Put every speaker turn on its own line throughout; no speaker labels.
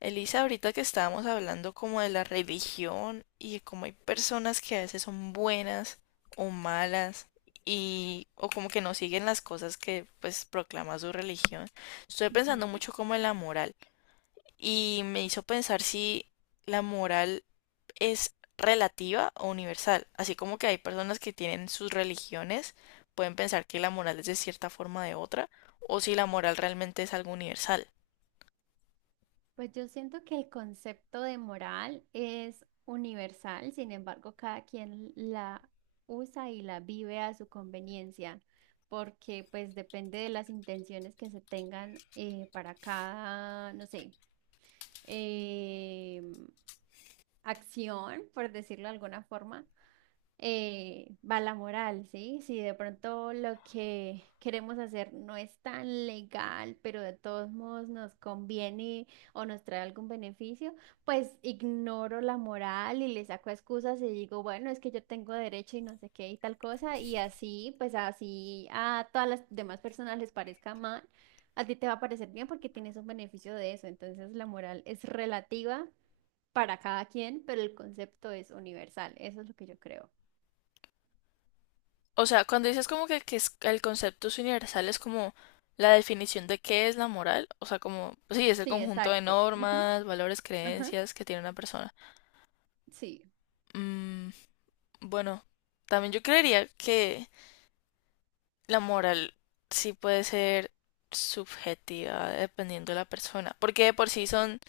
Elisa, ahorita que estábamos hablando como de la religión y como hay personas que a veces son buenas o malas y o como que no siguen las cosas que pues proclama su religión. Estoy
Ujú.
pensando mucho como en la moral y me hizo pensar si la moral es relativa o universal, así como que hay personas que tienen sus religiones pueden pensar que la moral es de cierta forma o de otra o si la moral realmente es algo universal.
Pues yo siento que el concepto de moral es universal, sin embargo, cada quien la usa y la vive a su conveniencia, porque pues depende de las intenciones que se tengan para cada, no sé, em, acción, por decirlo de alguna forma. Va la moral, ¿sí? Si de pronto lo que queremos hacer no es tan legal, pero de todos modos nos conviene o nos trae algún beneficio, pues ignoro la moral y le saco excusas y digo, bueno, es que yo tengo derecho y no sé qué y tal cosa, y así, pues así a todas las demás personas les parezca mal. A ti te va a parecer bien porque tienes un beneficio de eso. Entonces la moral es relativa para cada quien, pero el concepto es universal. Eso es lo que yo creo.
O sea, cuando dices como que, es- el concepto es universal, es como la definición de qué es la moral. O sea, como, sí, es el
Sí,
conjunto de
exacto. Ujú.
normas, valores,
Ajá,
creencias que tiene una persona.
sí.
Mm, bueno, también yo creería que la moral sí puede ser subjetiva dependiendo de la persona. Porque de por sí son,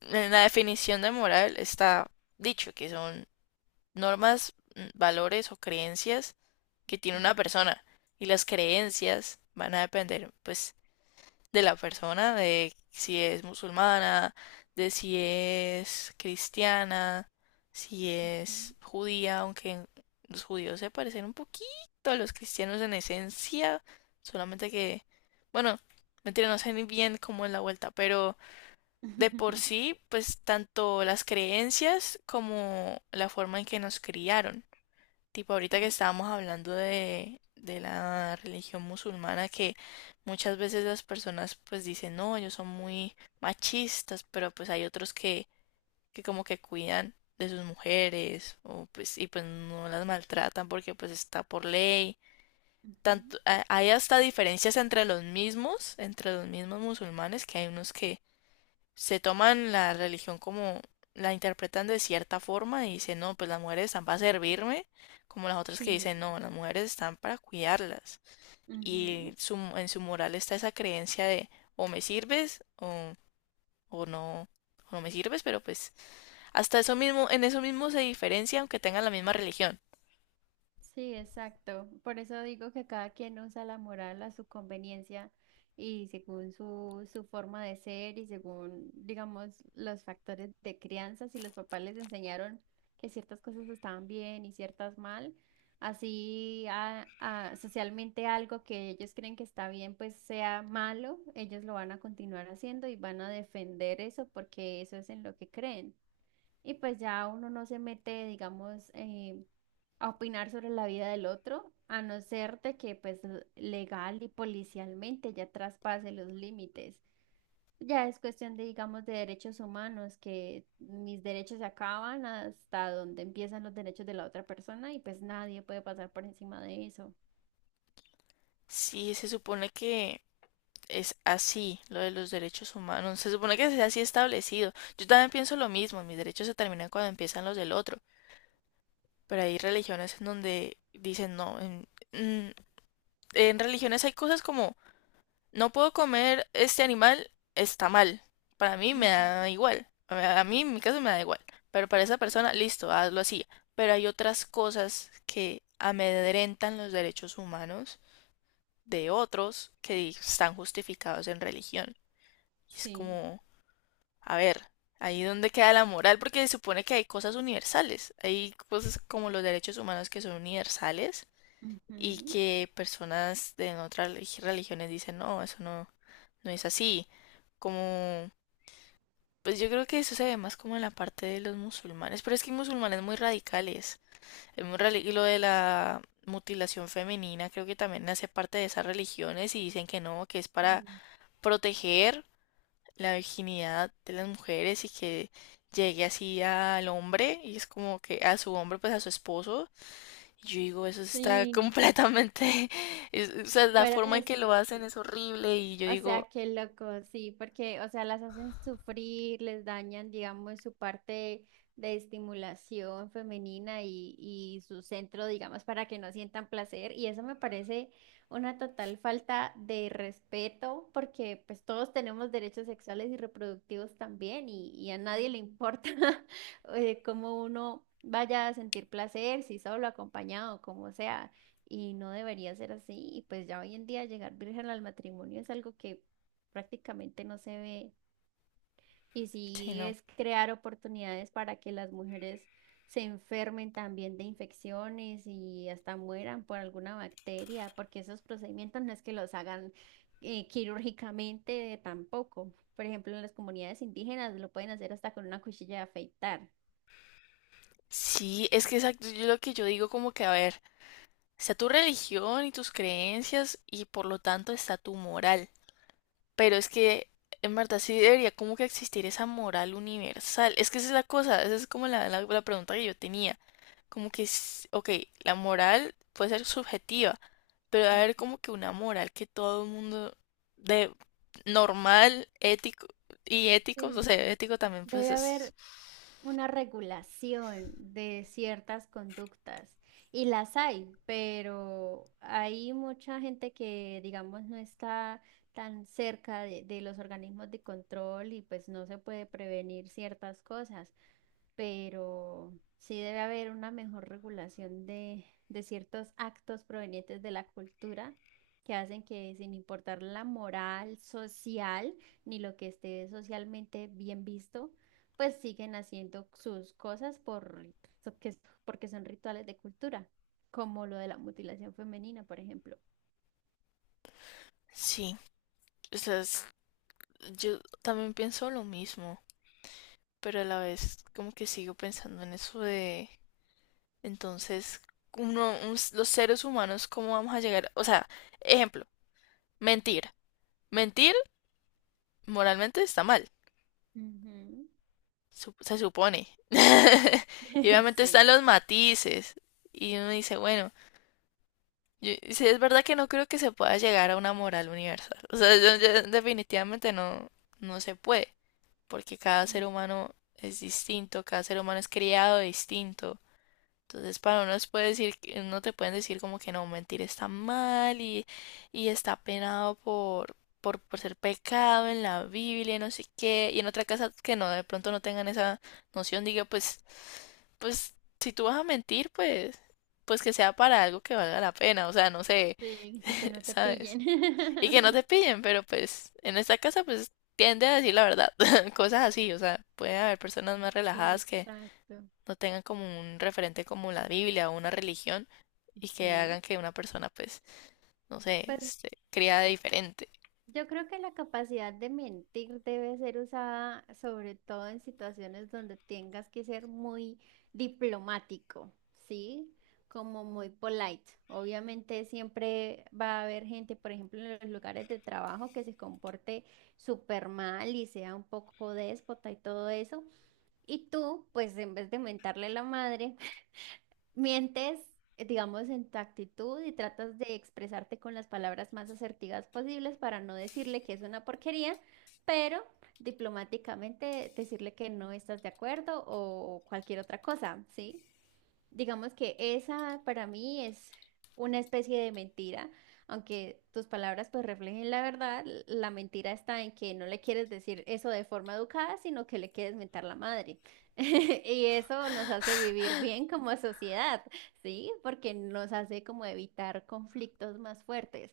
en la definición de moral está dicho que son normas, valores o creencias que tiene
Ujú,
una persona. Y las creencias van a depender, pues de la persona, de si es musulmana, de si es cristiana, si
ujú.
es judía, aunque los judíos se parecen un poquito a los cristianos en esencia, solamente que, bueno, mentira, no sé ni bien cómo es la vuelta, pero de por sí, pues tanto las creencias como la forma en que nos criaron. Tipo, ahorita que
Sí.
estábamos hablando de la religión musulmana, que muchas veces las personas pues dicen, no, ellos son muy machistas, pero pues hay otros que como que cuidan de sus mujeres o pues y pues no las maltratan porque pues está por ley. Tanto,
Ujú.
hay hasta diferencias entre los mismos musulmanes, que hay unos que se toman la religión como la interpretan de cierta forma y dicen, no, pues las mujeres están para servirme, como las otras que
Sí.
dicen, no, las mujeres están para cuidarlas.
Ujú.
Y su, en su moral está esa creencia de o me sirves o no me sirves, pero pues hasta eso mismo, en eso mismo se diferencia aunque tengan la misma religión.
Sí, exacto. Por eso digo que cada quien usa la moral a su conveniencia y según su forma de ser y según, digamos, los factores de crianza, si los papás les enseñaron que ciertas cosas estaban bien y ciertas mal, así socialmente algo que ellos creen que está bien, pues sea malo, ellos lo van a continuar haciendo y van a defender eso porque eso es en lo que creen. Y pues ya uno no se mete, digamos, a opinar sobre la vida del otro, a no ser de que pues legal y policialmente ya traspase los límites. Ya es cuestión de, digamos, de derechos humanos, que mis derechos se acaban hasta donde empiezan los derechos de la otra persona y pues nadie puede pasar por encima de eso.
Sí, se supone que es así lo de los derechos humanos, se supone que sea así establecido. Yo también pienso lo mismo, mis derechos se terminan cuando empiezan los del otro. Pero hay religiones en donde dicen no. En, en religiones hay cosas como no puedo comer este animal, está mal. Para mí me
Ujú.
da igual. A mí en mi caso me da igual. Pero para esa
Sí.
persona, listo, hazlo así. Pero hay otras cosas que amedrentan los derechos humanos de otros que están justificados en religión. Y es
Sí.
como, a ver, ahí donde queda la moral, porque se supone que hay cosas universales. Hay cosas como los derechos humanos que son universales y
Ujú.
que personas de otras religiones dicen, no, eso no, no es así. Como, pues yo creo que eso se ve más como en la parte de los musulmanes, pero es que hay musulmanes muy radicales. Es muy y lo de la mutilación femenina creo que también hace parte de esas religiones y dicen que no, que es para
Mm.
proteger la virginidad de las mujeres y que llegue así al hombre y es como que a su hombre, pues a su esposo y yo digo, eso está
Sí,
completamente, es- o sea, la
fuera
forma en
de
que lo hacen
sí.
es horrible y yo
O
digo,
sea, qué loco, sí, porque, o sea, las hacen sufrir, les dañan, digamos, su parte de estimulación femenina y su centro, digamos, para que no sientan placer. Y eso me parece una total falta de respeto, porque pues todos tenemos derechos sexuales y reproductivos también, y a nadie le importa cómo uno vaya a sentir placer, si solo, acompañado, como sea y no debería ser así. Y pues ya hoy en día llegar virgen al matrimonio es algo que prácticamente no se ve. Y
sí,
sí
no.
es crear oportunidades para que las mujeres se enfermen también de infecciones y hasta mueran por alguna bacteria, porque esos procedimientos no es que los hagan quirúrgicamente tampoco. Por ejemplo, en las comunidades indígenas lo pueden hacer hasta con una cuchilla de afeitar.
Sí, es que exacto, yo lo que yo digo como que, a ver, está tu religión y tus creencias y por lo tanto está tu moral. Pero es que, en verdad, sí debería como que existir esa moral universal. Es que esa es la cosa, esa es como la pregunta que yo tenía. Como que, s- ok, la moral puede ser subjetiva pero debe haber
Ujú.
como que una moral que todo el mundo de normal, ético, o
Sí,
sea, ético también pues
debe
es
haber una regulación de ciertas conductas y las hay, pero hay mucha gente que, digamos, no está tan cerca de los organismos de control y pues no se puede prevenir ciertas cosas pero sí debe haber una mejor regulación de ciertos actos provenientes de la cultura que hacen que sin importar la moral social ni lo que esté socialmente bien visto, pues siguen haciendo sus cosas por, so- que- porque son rituales de cultura, como lo de la mutilación femenina, por ejemplo.
sí, o sea, es- yo también pienso lo mismo, pero a la vez como que sigo pensando en eso de entonces los seres humanos cómo vamos a llegar, o sea, ejemplo, mentir. Mentir moralmente está mal,
Ujú.
se supone. Y obviamente
Sí,
están los matices y uno dice, bueno, sí, es verdad que no creo que se pueda llegar a una moral universal. O sea, yo definitivamente no, no se puede, porque cada ser
ujú.
humano es distinto, cada ser humano es criado distinto. Entonces, para unos puede decir, no te pueden decir como que no, mentir está mal y está penado por ser pecado en la Biblia y no sé qué. Y en otra casa que no, de pronto no tengan esa noción, diga, pues, si tú vas a mentir, pues que sea para algo que valga la pena. O sea, no sé.
Sí, que no te
¿Sabes?
pillen.
Y que no te pillen, pero pues en esta casa pues tiende a decir la verdad, cosas así, o sea, puede haber personas más relajadas
Sí,
que
exacto.
no tengan como un referente como la Biblia o una religión y que
Ujú.
hagan que una persona pues, no sé,
Pues
se cría de diferente.
yo creo que la capacidad de mentir debe ser usada sobre todo en situaciones donde tengas que ser muy diplomático, ¿sí? Como muy polite. Obviamente siempre va a haber gente, por ejemplo, en los lugares de trabajo que se comporte súper mal y sea un poco déspota y todo eso. Y tú, pues en vez de mentarle la madre, mientes, digamos, en tu actitud y tratas de expresarte con las palabras más asertivas posibles para no decirle que es una porquería, pero diplomáticamente decirle que no estás de acuerdo o cualquier otra cosa, ¿sí? Digamos que esa para mí es una especie de mentira, aunque tus palabras pues reflejen la verdad, la mentira está en que no le quieres decir eso de forma educada, sino que le quieres mentar la madre. Y eso nos hace vivir bien como sociedad, ¿sí? Porque nos hace como evitar conflictos más fuertes.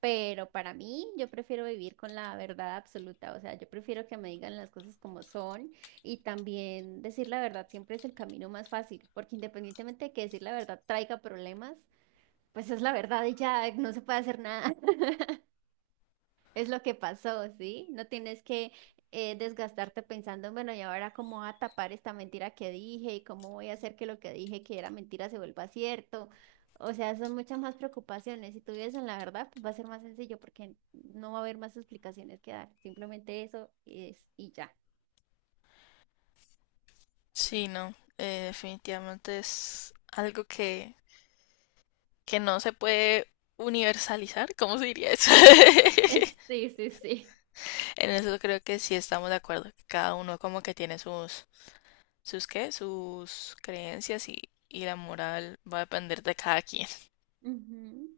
Pero para mí, yo prefiero vivir con la verdad absoluta, o sea, yo prefiero que me digan las cosas como son y también decir la verdad siempre es el camino más fácil, porque independientemente de que decir la verdad traiga problemas, pues es la verdad y ya no se puede hacer nada. Es lo que pasó, ¿sí? No tienes que desgastarte pensando, bueno, ¿y ahora cómo voy a tapar esta mentira que dije? ¿Y cómo voy a hacer que lo que dije que era mentira se vuelva cierto? O sea, son muchas más preocupaciones. Si tú vives en la verdad, pues va a ser más sencillo porque no va a haber más explicaciones que dar. Simplemente eso es y ya.
Sí, no, definitivamente es algo que no se puede universalizar, ¿cómo se diría eso?
Sí, sí, sí.
En eso creo que sí estamos de acuerdo, que cada uno como que tiene sus sus creencias y la moral va a depender de cada quien.
Ujú.